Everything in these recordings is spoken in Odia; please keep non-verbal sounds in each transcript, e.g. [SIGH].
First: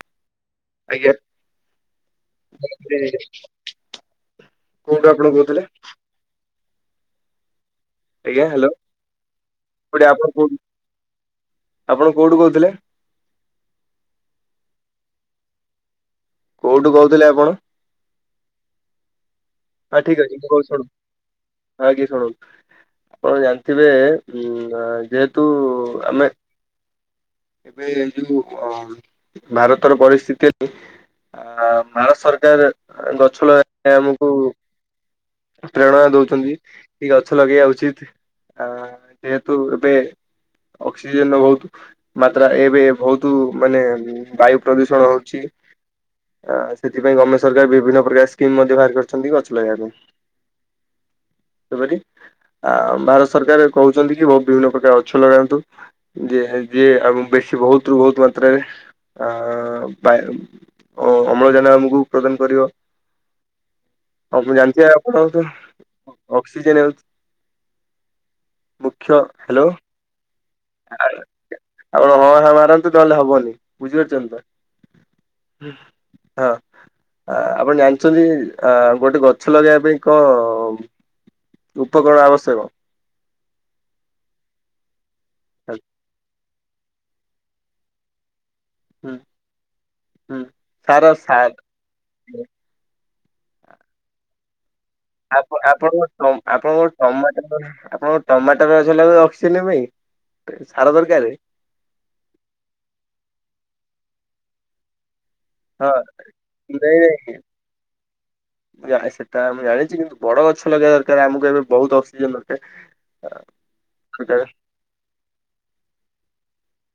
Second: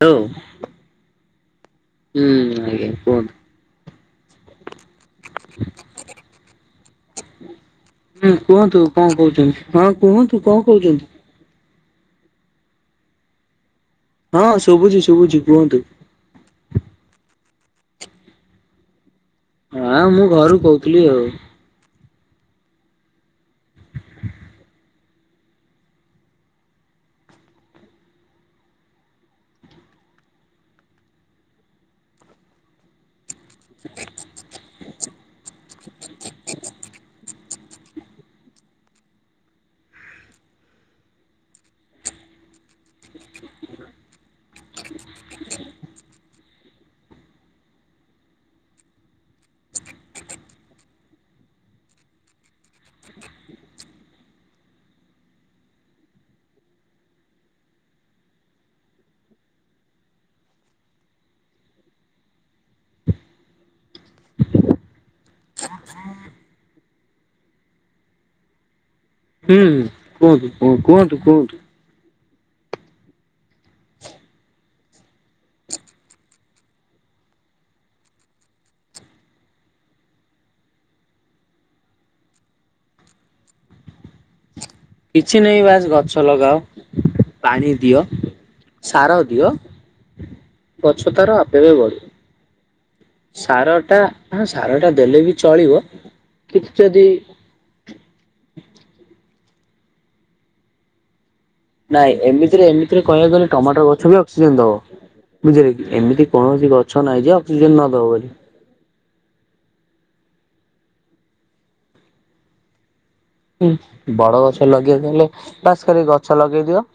ହ୍ୟାଲୋ ଆଜ୍ଞା, ହୁଁ ଆଜ୍ଞା [INAUDIBLE] କୁହନ୍ତୁ। କୋଉଠୁ ଆପଣ କହୁଥିଲେ? ହୁଁ ଆଜ୍ଞା ହ୍ୟାଲୋ କୁହନ୍ତୁ, କଣ କହୁଛନ୍ତି? ହଁ କୋଉଠି ଆପଣ କୁହନ୍ତୁ, କୋଉଠୁ କଣ କହୁଛନ୍ତି? ଆପଣ କୋଉଠୁ କହୁଥିଲେ? ହଁ ଶୁଭୁଛି! ଶୁଭୁଛି କୁହନ୍ତୁ। କୋଉଠୁ କହୁଥିଲେ ଆପଣ? ହଁ, ଠିକ୍ ଅଛି। ମୁଁ ଘରୁ କହୁ ଶୁଣୁ। କହୁଥିଲି ଆଉ ଆଜ୍ଞା ଶୁନନ୍ତୁ। ଆପଣ ଜାଣିଥିବେ। ଉମ ଯେହେତୁ ଆମେ ଏବେ ଯୋଉ ଅଁ ଭାରତର ପରିସ୍ଥିତି, ଆ ଭାରତ ସରକାର ଗଛ ଛ ଲଗେଇ ଆମକୁ ପ୍ରେରଣା ଦଉଛନ୍ତି କି ଗଛ ଲଗେଇବା ଉଚିତ ଆ ଯେହେତୁ ଏବେ- ଅକ୍ସିଜେନ ର ବହୁତ ମାତ୍ରା ଏବେ ବହୁତ ମାନେ ବାୟୁ ପ୍ରଦୂଷଣ ହଉଛି। ଆ ସେଥିପାଇଁ ଗମମେଟ ସରକାର ବିଭିନ୍ନ ପ୍ରକାର ସ୍କିମ୍ ମଧ୍ୟ ବାହାର କରିଛନ୍ତି। ଲେୟାରେ ଏପରି ଆ ଭାରତ ସରକାର କହୁଛନ୍ତି କି! ବହୁ ବିଭିନ୍ନ ପ୍ରକାର ଗଛ ଲଗାନ୍ତୁ। ଯିଏ ଯିଏ ଆଉ ବେସ ସେ ବହୁତୁରୁୁ ବହୁତ ମାତ୍ରାରେ ଆ ବାୟ ଅ-ଅମ୍ଳଜାନ ଆମକୁ ପ୍ରଦାନ କରିବ। ଆଉ ପୁଣି ଜାଣିଥିବେ, ଆପଣ ଆଉ ତ ଅକ୍ସିଜେନ ହେଉଛି ମୁଖ୍ୟ ହୁଁ, ହ୍ୟାଲୋ ହୁଁ, କୁହନ୍ତୁ, କୁହନ୍ତୁ, କୁହନ୍ତୁ! ହଁ, ଆପଣ ହାଁ ମାରନ୍ତୁ ନ ହେଲେ ହବନି ବୁଝିପାରୁଛନ୍ତିତ। ହଁ, ଆ ଆପଣ ଜାଣିଚନ୍ତି, ଆ ଗୋଟେ ଗଛ ଲଗେଇବା ପାଇଁ କଣ ଉପକରଣ ଆବଶ୍ୟକ? କିଛି ନହିଁ ବାସ ଗଛ ଲଗାଅ। ପାଣି ଦିଅ। ହୁଁ ସାର ଦିଅ, ହୁଁ ଗଛ ସାର ତାର ସାର ଆପେଆପେ ବଢିବ। ସାରଟା ହଁ ସାରଟା ଦେଲେ ବି ଆପଣ ଚଳିବ ଆପଣଙ୍କ, ଟ କିନ୍ତୁ ଆପଣଙ୍କ ଯଦି ଟମାଟର ଆପଣଙ୍କ ଟମାଟର ଗଛଲଗେଇଅ ଛ ଚେନେଭାଇ ଟେ ସାର ଦରକାରେ ନାଇଁ, ଏମିତିରେ ଏମିତିରେ କହିବାକୁଗଲେ ଟମାଟର ଗଛ ବି ଅକ୍ସିଜେନ ଦବ। ବୁଝିଲେ କି! ହଁ ଏମିତି କୌଣସି ନାଇଁ ଗଛ ନାହିଁ, ଯେ ନାଇଁ ଅକ୍ସିଜେନ ନ ଦବ ବୋଲି। ସେଟା ମୁଁ ଜାଣିଛି। କିନ୍ତୁ ବଡ ଗଛ ଲଗେଇବା ଦରକାର, ଆମକୁ ଏବେ ବହୁତ ଅକ୍ସିଜେନ ଦରକାର। ହୁଁ। ବଡ ଦରକାର। ଗଛ ଲଗେଇଆକୁ ହେଲେ, ବାସ୍ ଖାଲି ଗଛ ଲଗେଇ ଦିଅ।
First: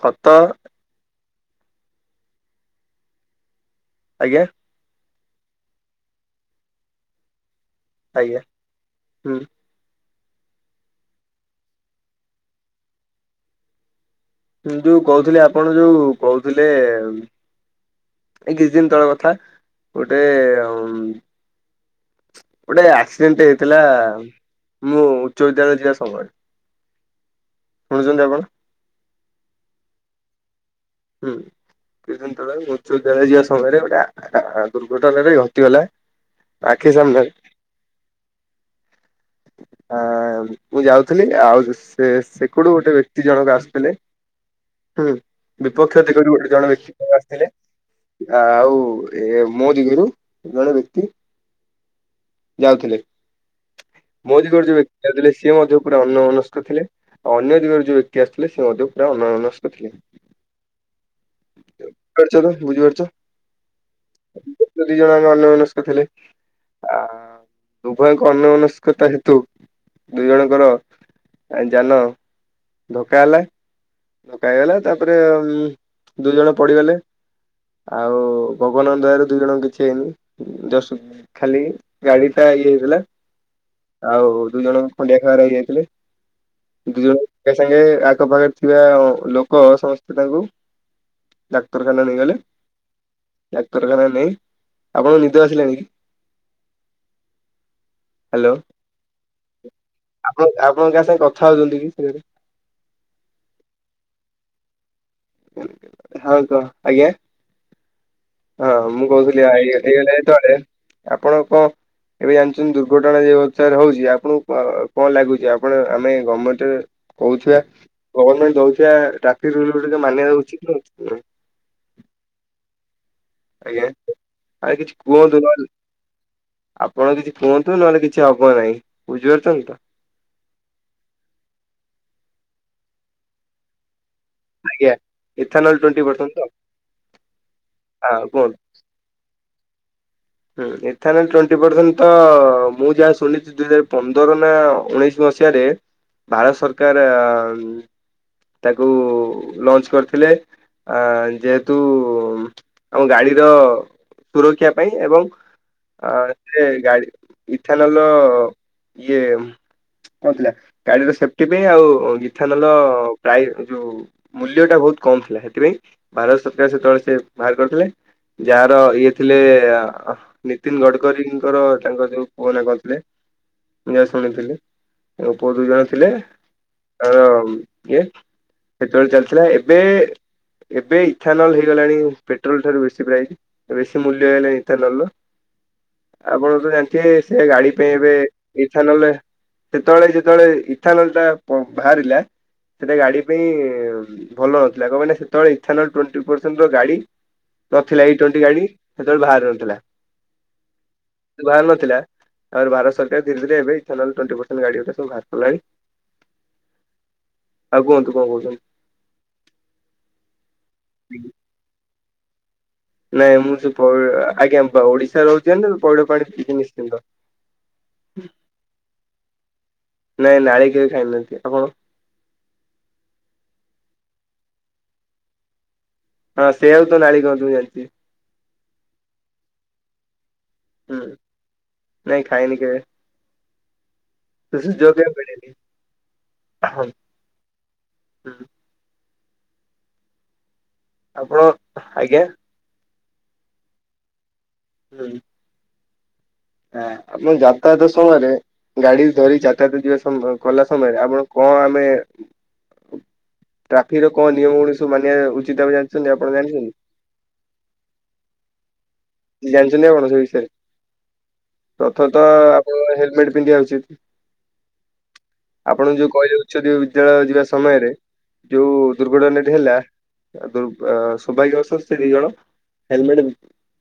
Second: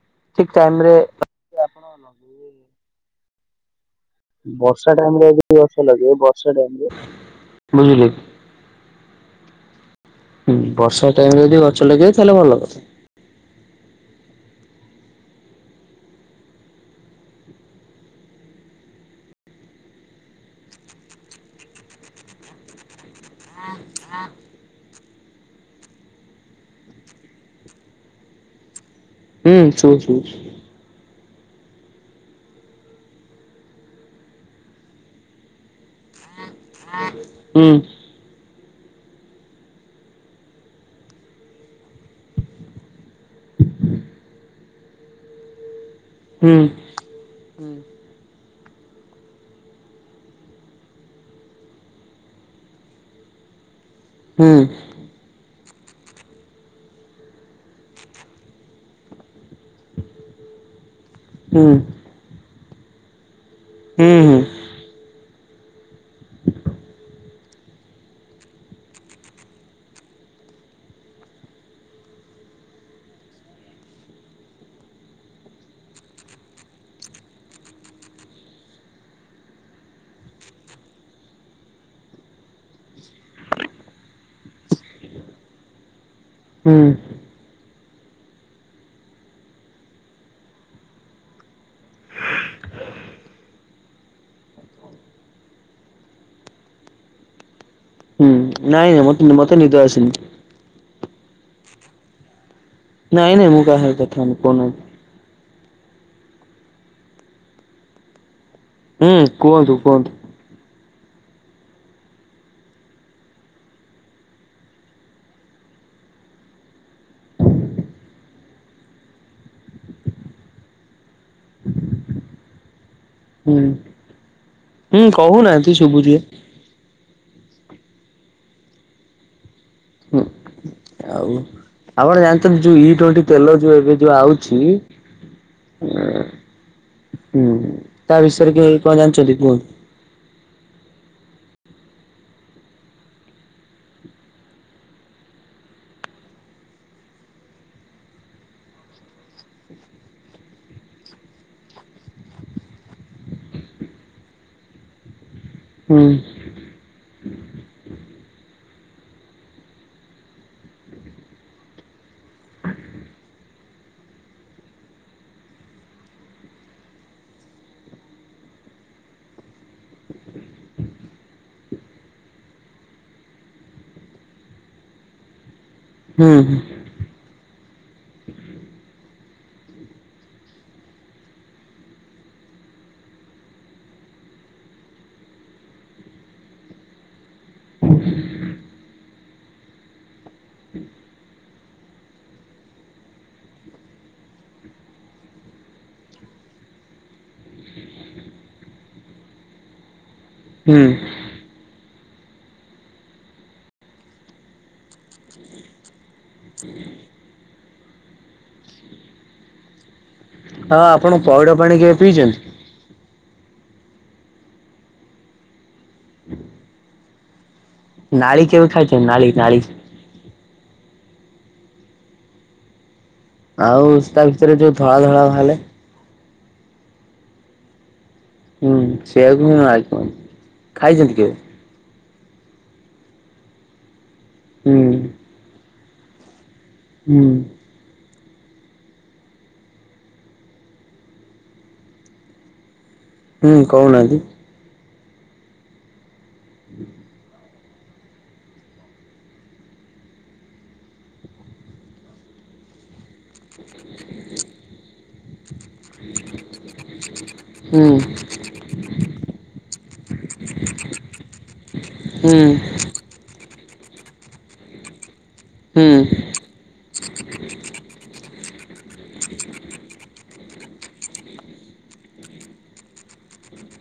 ଖତ ଠିକ ଟାଇମରେ ଯଦି ଆପଣ ଆଜ୍ଞା ବର୍ଷା ଟାଇମରେ ଯଦି ଗଛ ଲଗେଇବ ବର୍ଷା ଟାଇମରେ ଆଜ୍ଞା। ହୁଁ। ହୁଁ। ବର୍ଷା ଟାଇମରେ ଯଦି ଗଛ ଲଗେଇବ ତାହେଲେ ଭଲ କଥା। ମୁଁ ଯୋଉ କହୁଥିଲି ଆପଣ ଯୋଉ କହୁଥିଲେ ଏଇ କିଛିଦିନ ତଳ କଥା। ଗୋଟେ ଗୋଟେ ଆକ୍ସିଡେଣ୍ଟଟେ ହେଇଥିଲା ମୁଁ ଉଚ୍ଚ ବିଦ୍ୟାଳୟ ଯିବା ସମୟରେ, ଶୁଣୁଛନ୍ତି ଆପଣ? ହୁଁ, ଶୁଭୁଚି ଶୁଣୁଛି। ହୁଁ। କିଛିଦିନ ତଳେ ଉଚ୍ଚବିଦ୍ୟାଳୟ ଯିବା ସମୟରେ ଗୋଟେ ଆ-ଆ ଦୁର୍ଘଟଣାରେ ଘଟିଗଲା। ଆଖି ସାମ୍ନାରେ। ହୁଁ। ଆ ମୁଁ ଯାଉଥିଲି ଆଉ ସେ-ସେ କଡୁ ଗୋଟେ ବ୍ୟକ୍ତି ଜଣକ ଆସୁଥିଲେ। ହୁଁ ବିପକ୍ଷ ଦିଗରୁ ଗୋଟେ ହୁଁ ଜଣ ବ୍ୟକ୍ତି ଆସିଥିଲେ। ହୁଁ ଆ ଆଉ ଏ ମୋ ଦିଗରୁ ଜଣେ ବ୍ୟକ୍ତି ଯାଉଥିଲେ। ମୋ ହୁଁ ଦିଗରୁ ଯୋଉ ବ୍ୟକ୍ତିଟା ଯାଉଥିଲେ ସିଏ ମଧ୍ୟ ପୁରା ଅନ୍ୟମନସ୍କ ଥିଲେ, ଆଉ ଅନ୍ୟ ଦିଗରୁ ଯୋଉ ବ୍ୟକ୍ତି ଆସୁଥିଲେ, ସେ ମଧ୍ୟ ପୁରା ଅନ୍ୟମନସ୍କ ଥିଲେ। ହୁଁ ବୁଝିପାରୁଛ ତ ବୁଝିପାରୁଛ। ହୁଁ ଯୋଉ ଦିଜଣ ଦୁହେଁ ଅନ୍ୟମନସ୍କ ଥିଲେ। ଆ ଉଭୟଙ୍କ ଅନ୍ୟମନସ୍କତା ହେତୁ ଦୁଇ ଜଣଙ୍କର ଯାନ ଧକ୍କା ହେଲା। ଧକ୍କା ହେଇଗଲା। ତାପରେ ଦୁଇ ଜଣ ପଡିଗଲେ। ଆଉ ଭଗବାନଙ୍କ ଦୟା ରୁ ଦୁଇ ଜଣଙ୍କ କିଛି ହେଇନି। ଜଷ୍ଟ ଖାଲି ଗାଡି ଟା ଇଏ ହେଇଯାଇଥିଲା ଆଉ ଦୁଇ ଜଣ ଖଣ୍ଡିଆ ଖାବାରା ହେଇଯାଇଥିଲେ। ହୁଁ ହୁଁ ଦୁଇ ଜଣ କୁ ଏକା ସାଙ୍ଗେ ଆଖପାଖରେ ଥିବା ଲୋକ ସମସ୍ତେ ସେ ତାଙ୍କୁ ଡାକ୍ତରଖାନା ନେଇଗଲେ। ଡ଼ାକ୍ତରଖାନା ନେଇ, ଆପଣଙ୍କୁ ନିଦ ଆସିଲାଣି କି? ହ୍ୟାଲୋ! ନାଇଁ ନାଇଁ ମତେ ମତେ ନିଦ ଆସିନି ଆପଣ ଆପଣ କାସାଙ୍ଗେ କଥ ଥା ହଉଛନ୍ତି କି ସେ ଘରେ? ନାଇଁ ନାଇ ମୁଁ କାହା ସହ କଥା ହଉନି, କହୁନାହାନ୍ତି! ହଁ କହ। ଆଜ୍ଞା? ହଁ। ମୁଁ କହୁନାହାନ୍ତି ହୁଁ କହୁଥିଲି ଏଇ କୁହନ୍ତୁ କୁହନ୍ତୁ ହେଇଗଲା ଯେତେବେଳେ ଆପଣଙ୍କୁ କଣ ଏବେ ଜାଣିଚନ୍ତି ଦୁର୍ଘଟଣା ଯେଉ ହିସାବରେ ହଉଛି ଆପଣଙ୍କୁ କ-କଣ ଲାଗୁଚି? ଆପଣ ଆମେ ଗମେଣ୍ଟରେ କଉଥିବା, ଗଭର୍ନମେଣ୍ଟ ଦଉଥିବା ଟ୍ରାଫିକ ରୁଲକୁ ଟିକେ ମାନିବା ଉଚିତ୍ ନା ଉଚିତ୍ ନୁହଁ କି? ହୁଁ ଆଜ୍ଞା ଆରେ କିଛି ହୁଁ କୁହନ୍ତୁ ନହେଲେ କହୁନାହାନ୍ତି ଶୁଭୁଛି ଆପଣ କିଛି କୁହନ୍ତୁ ନହେଲେ କିଛି ହବ ନାହିଁ ବୁଝିପାରୁଛନ୍ତି ତ! ହୁଁ ଆଉ ଆପଣ ଜାଣିଛନ୍ତି, ଯୋଉ ଇ ଟ୍ବେଣ୍ଟି ତେଲ ଯୋଉ ଏବେ ଯୋଉ ଆଉଛି! ଆଜ୍ଞା ଇଥାନଲ ଟ୍ୱେଣ୍ଟି ପରସେଣ୍ଟ ହୁଁ ତ ତା ହଁ ବିଷୟରେ କୁହନ୍ତୁ। କି କଣ ଜାଣିଛନ୍ତି କୁହନ୍ତ? ହୁଁ ଏଥାନ, ଟ୍ବେଣ୍ଟି ପର୍ଯ୍ୟନ୍ତ ମୁଁ ଯାହା ଶୁଣିଛିି ଦୁଇ ହଜାର ପନ୍ଦର ନା ଉଣେଇଶ ମସିହାରେ ଭାରତ ସରକାର ତାକୁ ଲଞ୍ଚ କରିଥିଲେ ଆ ଯେହେତୁ ଆମ ଗାଡିର ସୁରକ୍ଷା ପାଇଁ ଏବଂ ହୁଁ ଆ ସେ ଗାଡି ଇଥାନେଲ ର ଇଏ କଣଥିଲା ଗାଡିର ସେଫଟି ପାଇଁ ଆଉ ଇଥାନେଲ ପ୍ରାୟ ଯୋଉ ମୂଲ୍ୟ ଟା ବହୁତ କମ ଥିଲା, ସେଥିପାଇଁ ଭାରତ ସରକାର ସେତେବେଳେ ସେ ବାହାର କରିଥିଲେ ଯାହାର ଇଏ ଥିଲେ, ନୀତିନ ଗଡକରୀଙ୍କର ତାଙ୍କର ଯୋଉ ପୁଅ ନା କଣ ଥିଲେ ମୁ ଯାହା ଶୁଣିଥିଲି ତାଙ୍କ ପୁଅ ଦୁଇ ଜଣ ଥିଲେ ହୁଁ ତାର ଆ ସେତେବେଳେ ଚାଲିଥିଲା ଏବେ ଏବେ ଇଥାନଲ ହେଇଗଲାଣି, ପେଟ୍ରୋଲ ଠାରୁ ବେଶୀ ପ୍ରାଇସ୍ ବେଶୀ ମୂଲ୍ୟ ହେଇଗଲାଣି ଇଥାନଲର ଆପଣ ତ ଜାଣିଥିବେ ସେ ଗାଡି ପାଇଁ ଏବେ ଇଥା ନହେଲେ ସେତେବେଳେ ଯେତେବେଳେ ଇଥାନଲ ଟା ବାହାରିଲା ସେଟା ଗାଡି ପାଇଁ ଭଲ ନଥିଲା କଣ ମ ସେତେବେଳେ ଇ ଗାଡି ନଥିଲା ଏଇ ଟ୍ୱେଣ୍ଟି ଗାଡି ସେତେବେଳେ ବାହାରି ନଥିଲା। ହୁଁ। ବାହାର ନଥିଲା ଆ ଭାରତ ସରକାର ଧୀରେ ଧୀରେ ଏବେଲେ ପରସଣ୍ଟ ଗାଡି ଗଟା ସବୁ ବାହାର ପିଲାଣି [INAUDIBLE] ଆଉ କୁହନ୍ତୁ କଣ କହୁଛନ୍ତି? ହଁ ଆପଣ ପଇଡା ପାଣି କେଏ ପିଇଛନ୍ତି? ନାଇଁ ମୁଁ ସେ ଆଜ୍ଞା ଓଡିଶା ରହୁଛି ପଇଡ ପାଣି ପିଇି ନିଶ୍ଚିନ୍ତ। ନାଳି କେବେ ଖାଇଛ ନାଳ ନାଳି? ଜାଇନାହାନ୍ତି ଆପଣ? ଆଉ ତା ଭିତରେ ଯୋଉ ଧଳା ଧଳା ବାଲେ? ହଁ ସେ ହଉ ତ ନାଳ କୁ ଜଛି ସେଆକୁ ହଁ ଆ କଣ ହୁଁ। ଖାଇଛନ୍ତି କିବେ? ନାଇଁ ଖାଇନି କେବେ। ତ ହୁଁ ଯୋଗ ମିଳେନି। ହଁ। ହୁଁ। ଆପଣ ଆଜ୍ଞା ହୁଁ କହୁନନ୍ତି? [INAUDIBLE] ହଁ ଆ ଯାତାୟାତ ସମୟରେ ଗାଡି ଧରି ଯାତାୟାତ ଯିବା ସମ କଲା ସମୟରେ ଆପଣ କଣ ଆମେ ଟ୍ରାଫିକ ର କଣ ନିୟମ ଗୁ ସବୁ ମାନିବା ଉଚିତମ ଜାଣିଛନ୍ତି ଆପଣ ଜାଣିଛନ୍ତି? ହୁଁ। ଜାଣିଛନ୍ତି ଆପଣ ସେ ବିଷୟରେ ପ୍ରଥତଃ ହୁଁ ଆପଣ ହେଲମେଟ ପିନ୍ଧିବା ଆ ହୁଁ ଆପଣ ଯୋଉ ହୁଁ କହିଲେ ଉଚ୍ଚ ବିଦ୍ୟାଳୟ ଯିବା ସମୟରେ ଯୋଉ ଦୁର୍ଘଟ ନଟି ହେଲା ଦୁର୍ ସୌଭାଗ୍ୟ ଅସ ଦି ଜଣ ହେଲମେଟ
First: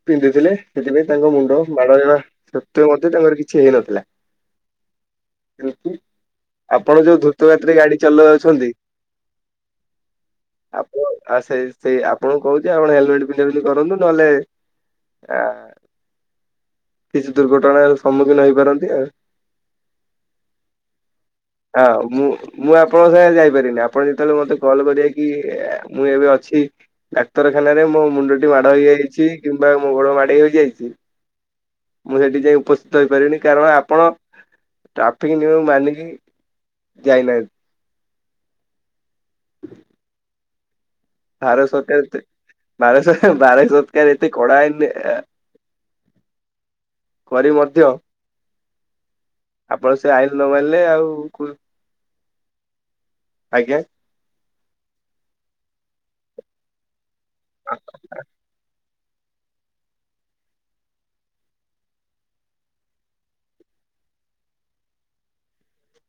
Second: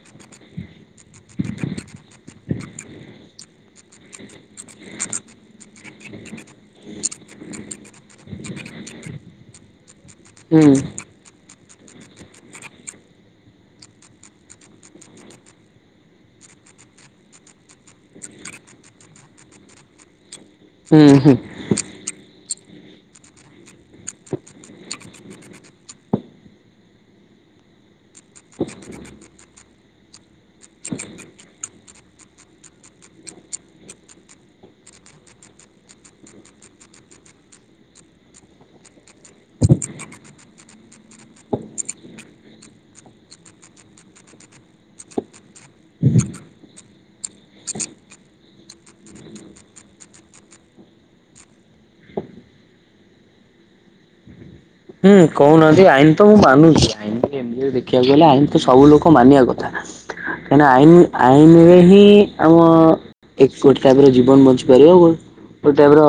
ପିନ୍ଧୁଥିଲେ ସେଥିପାଇଁ ତାଙ୍କ ମୁଣ୍ଡ ମାଡ ହେବା ସତ୍ ମଧ୍ୟ ତାଙ୍କର କିଛି ହେଇନଥିଲା। କି ଆପଣ ଯୋଉ ଧ୍ରୁତଗତିରେ ଗାଡି ଚଲଉଛନ୍ତି ହୁଁ। ଆଉ ସେଇ ସେଇ ଆପଣଙ୍କୁ କହୁଛି ଆପଣ ହେଲମେଟ ପିନ୍ଧା ପିନ୍ଧି କରନ୍ତୁ ନହେଲେ ଆ କିଛି ଦୁର୍ଘଟଣାର ସମ୍ମୁଖୀନ ହେଇପାରନ୍ତି ଆ ହୁଁ ହଁ ମୁଁ ମୁଁ ଆପଣଙ୍କ ସାଙ୍ଗ ଯାଇପାରିନି ଆପଣ ଯେତେବେଳେ ମତେ କଲ୍ କରିବେ କି ମୁଁ ଏବେ ଅଛି ଛି ଡାକ୍ତରଖାନାରେ ମୋ ମୁଣ୍ଡଟି ମାଡ ହେଇଯାଇଛି କିମ୍ବା ମୋ ଗୋଡ ମାଡ ହେଇଯାଇଛି। ମୁଁ ସେଠି ଯାଇ ଉପସ୍ଥିତ ହେଇପାରିନି କାରଣ ଆପଣ ଟ୍ରାଫିକ ନିୟମ ମାନିକି ଜାଇନାହାନ୍ତି। ବାର ସରକାର ତେ ବାର ସରକାର ବାର ସରକାର ଏତେ କଡ଼ାଆଇନ ଦେ କରି ମଧ୍ୟ ଆପଣ ସେ ଆଇନ ନ ମାନିଲେ ଆଉ କୁ ଆଜ୍ଞା। ହଁ କହୁନାହାନ୍ତି ଆଇନ ତ ମୁଁ ମାନୁଛି ଆଇନ ଏମିତିରେ ଦେଖିବାକୁ ଗଲେ ଆଇନ ତ ସବୁ ଲୋକ ମାନିବା କଥା କାହିଁକି ଆଇନ ଆଇନରେ ହିଁ ଆମ ଏକ ଗୋଟେ ଟାଇପର ଜୀବନ ବଞ୍ଚିପାରିବ। ଗୋଟେ ଟାଇପର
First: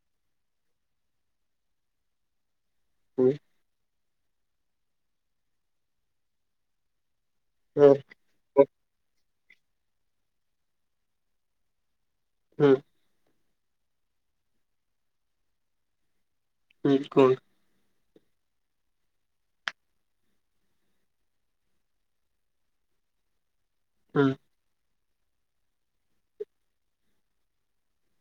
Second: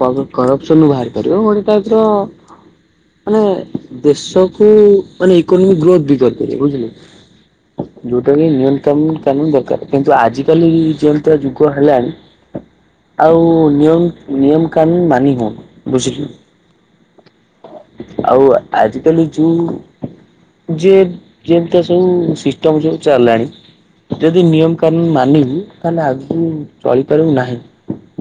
କର-କରପସନରୁ ବାହାରି ପାରିବ। [UNINTELLIGIBLE] ହୁଁ ମାନେ ଦେଶକୁୁ ମାନେ ଇକୋନୋମିକ ଗ୍ରୋଥ ବି କରିପାରିବ ବୁଝିଲେ। ହୁଁ। ଯୋଉଟା କି ନିୟନ୍ତ୍ରଣ କାନୁନ କାନୁନ ଦରକାର କିନ୍ତୁ ଆଜିିକାଲି ଜିଅନ୍ତା ଯୁଗ ହେଲାଣି ହୁଁ। ଆଉ ନିୟମ ନିୟମ କାନୁନ ମାନି ହଉନି ବୁଝିଲୁ। [UNINTELLIGIBLE] କଣ? ଆଉ ଆଜିକାଲି ଯୋଉ ଯେ ଯେମିତିଆ ସବୁ ସିଷ୍ଟମ ସବୁ ଚାଲିଲାଣି। ହୁଁ ଯଦି ନିୟମ କାନୁନ ମାନିବୁ ତାହେଲେ ଆଗକୁ ଚଳିପାରିବୁ ନାହିଁ।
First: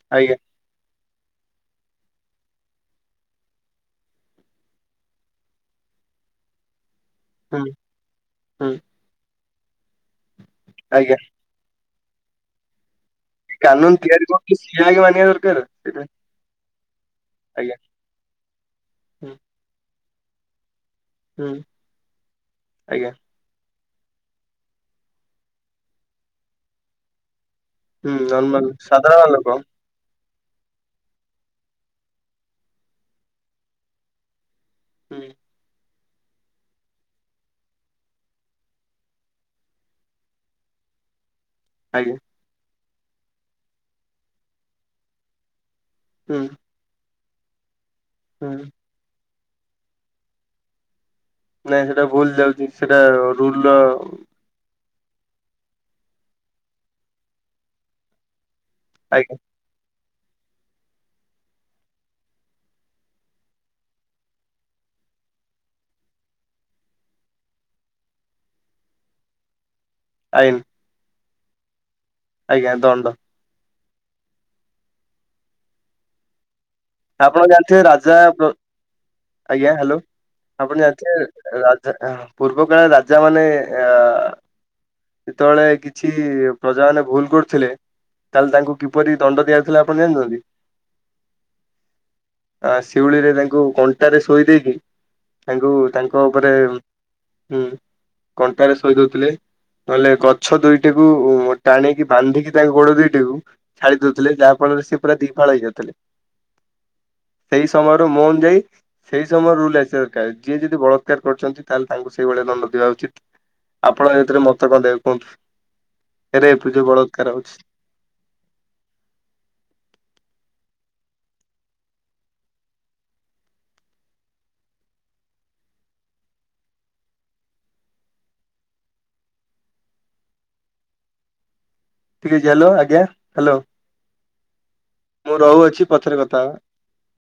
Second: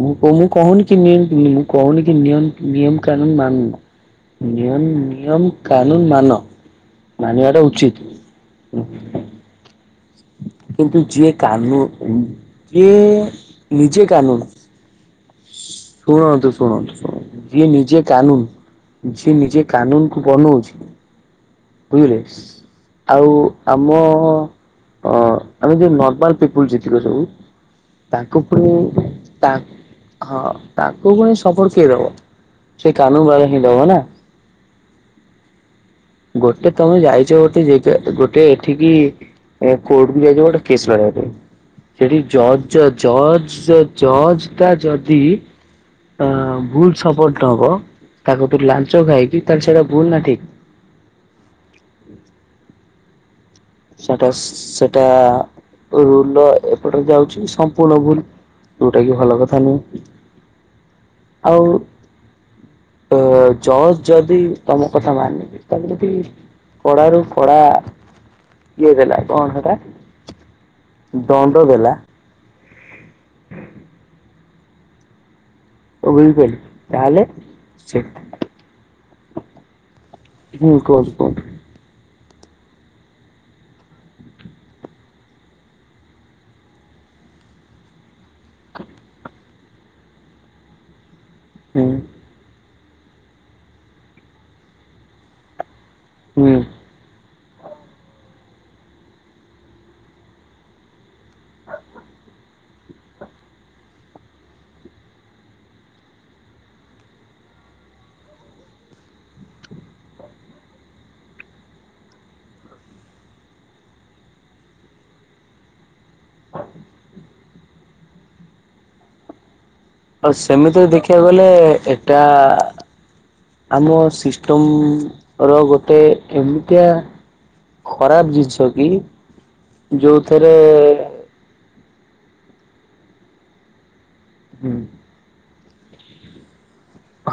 ମୁଁ ଆଜ୍ଞା କହୁ-କହୁନିକି ନି ମୁଁ କହୁନି କି ନିୟଲ ନିୟମ କାନୁନ ମାନୁ। ନିୟନ ନିୟମ କାନୁନ ମାନ। ମାନିବା ହୁଁ ଟା ଉଚିତ। ହୁଁ କିନ୍ତୁ ଆଜ୍ଞା ଯିଏ କାନୁ ଯିଏ କାନୁନ ତିଆରି କରୁଛି ସିଏ ଆଗେ ମାନିବା ଦରକାର ସେଇଟା ଶୁଣନ୍ତୁ ଶୁଣନ୍ତୁ ଯିଏ ଆଜ୍ଞା ନିଜେ କାନୁନ ହୁଁ ଯିଏ ନିଜେ କାନୁନକୁ ବନଉଛି ହୁଁ ବୁଝିଲେ ସ ଆଜ୍ଞା ଆଉ ଆମ ଅ ଆମେ ଯଉ ନର୍ମାଲ ପିପୁଲ ଯେତିକ ସବୁ ହୁଁ ତାଙ୍କୁ ନର୍ମାଲ ଫୁଣି ସାଧାରଣ ତା ଲୋକ ହଁ ତାଙ୍କୁ ପୁଣି ସପଟ କିଏ ଦବ ସେ କାନୁନ ବାଲା ହିଁ ଦବନା। ହୁଁ। ଗୋଟେ ତମେ ଯାଇଛ ଗୋଟେ ଯେଗା ଗୋଟେ ଏଠିକି କୋର୍ଟକୁ ଯାଇଛ ଗୋଟେ କେସ୍ ବାଡେଇବା ପାଇଁ ଆଜ୍ଞା ସେଠି ଜଜ ଜଜ ଜଜଟା ଯଦି ଅ ହୁଁ ଭୁଲ ସପର୍ଟ ନବ ତାକତରୁ ହୁଁ ଲାଞ୍ଚ ଖାଇକି ତା ସେଟା ଭୁଲ ନା ଠିକ? ନାଇଁ ସେଇଟା ଭୁଲ ଯାଉଛି ସେଇଟା ସେଟା ସେଟା ରୁଲ ଏପଟେ ଯାଉଛି ସମ୍ପୂର୍ଣ ଭୁଲ। ଯଉଟା କି ଆଜ୍ଞା ଭଲ କଥା ନୁହଁ ଆଉ ଅ ଜଜ ଯଦି ତମ କଥା ମାନିବି ତାହେଲେ ସେଠି କଡା ରୁ କଡା ଇଏ ଦେଲା କଣ ହେଟା ଆଇନ୍। ଦଣ୍ଡ ଦେଲା। ଆଜ୍ଞା ଦଣ୍ଡ। [UNINTELLIGIBLE] ଆପଣ ଜାଣିଥିବେ ସେ ରାଜା ପ ଆଜ୍ଞା ହ୍ୟାଲୋ ହୁଁ ଆପଣ କୁହନ୍ତୁ କୁହନ୍ତୁ ଜାଣିଛେ ରାଜା ପୂର୍ବକାଳରେ ରାଜା ମାନେ ଅ ସେତେବେଳେ କିଛି ପ୍ରଜା ମାନେ ଭୁଲ କରୁଥିଲେ ତାହେଲେ ତାଙ୍କୁ କିପରି ଦଣ୍ଡ ଦିଆର ଥିଲା ଆପଣ ଜାଣିଛନ୍ତି? ହଁ। ଆ ଶିଉଳି ରେ ତାଙ୍କୁ କଣ୍ଟାରେ ଶୋଇ ଦେଇକି ତାଙ୍କୁ ତାଙ୍କ ହୁଁ ଉପରେଁ କଣ୍ଟାରେ ଶୋଇ ଦଉଥିଲେ ନହେଲେ ଗଛ ଦୁଇଟିକୁ, ଟାଣିକି ବାନ୍ଧିକି ତାଙ୍କ ଗୋଡ ଦିଇଟିକୁ ଛାଡି ଦଉଥିଲେ ଯାହାଫଳରେ ସେ ପୁରା ଦିପାଳ ହେଇ ଯାଉଥିଲେ ସେଇ ସମୟରୁ ମୋନ ଯାଇ ସେଇ ସମୟରେ ରୁଲ ଆସିବା ଦରକାର ଯିଏ ଯଦି ବଳାତ୍କାର କରୁଛନ୍ତି ତାହେଲେ ତାଙ୍କୁ ସେଇ ଭଳିଆ ଦଣ୍ଡ ଦବା ଉଚିତ ଆପଣ ଏଥିରେ ମତେ କ କୁହନ୍ତୁ? ଏରେ ପୂଜା ବଳାତ୍କାର ହଉଛି ଆଉ ସେମିତିରେ ଦେଖିବାକୁ ଗଲେ ଏଟା ଆମ ସିଷ୍ଟମ ର ଗୋଟେ ଏମିତିଆ ଖରାପ ଜିନିଷ କି ଯୋଉଥିରେ ଠିକ ଅଛି ହ୍ୟାଲୋ ଆଜ୍ଞା ହ୍ୟାଲୋ! ହୁଁ। ମୁଁ ରହୁଅଛି ପଛର କଥା।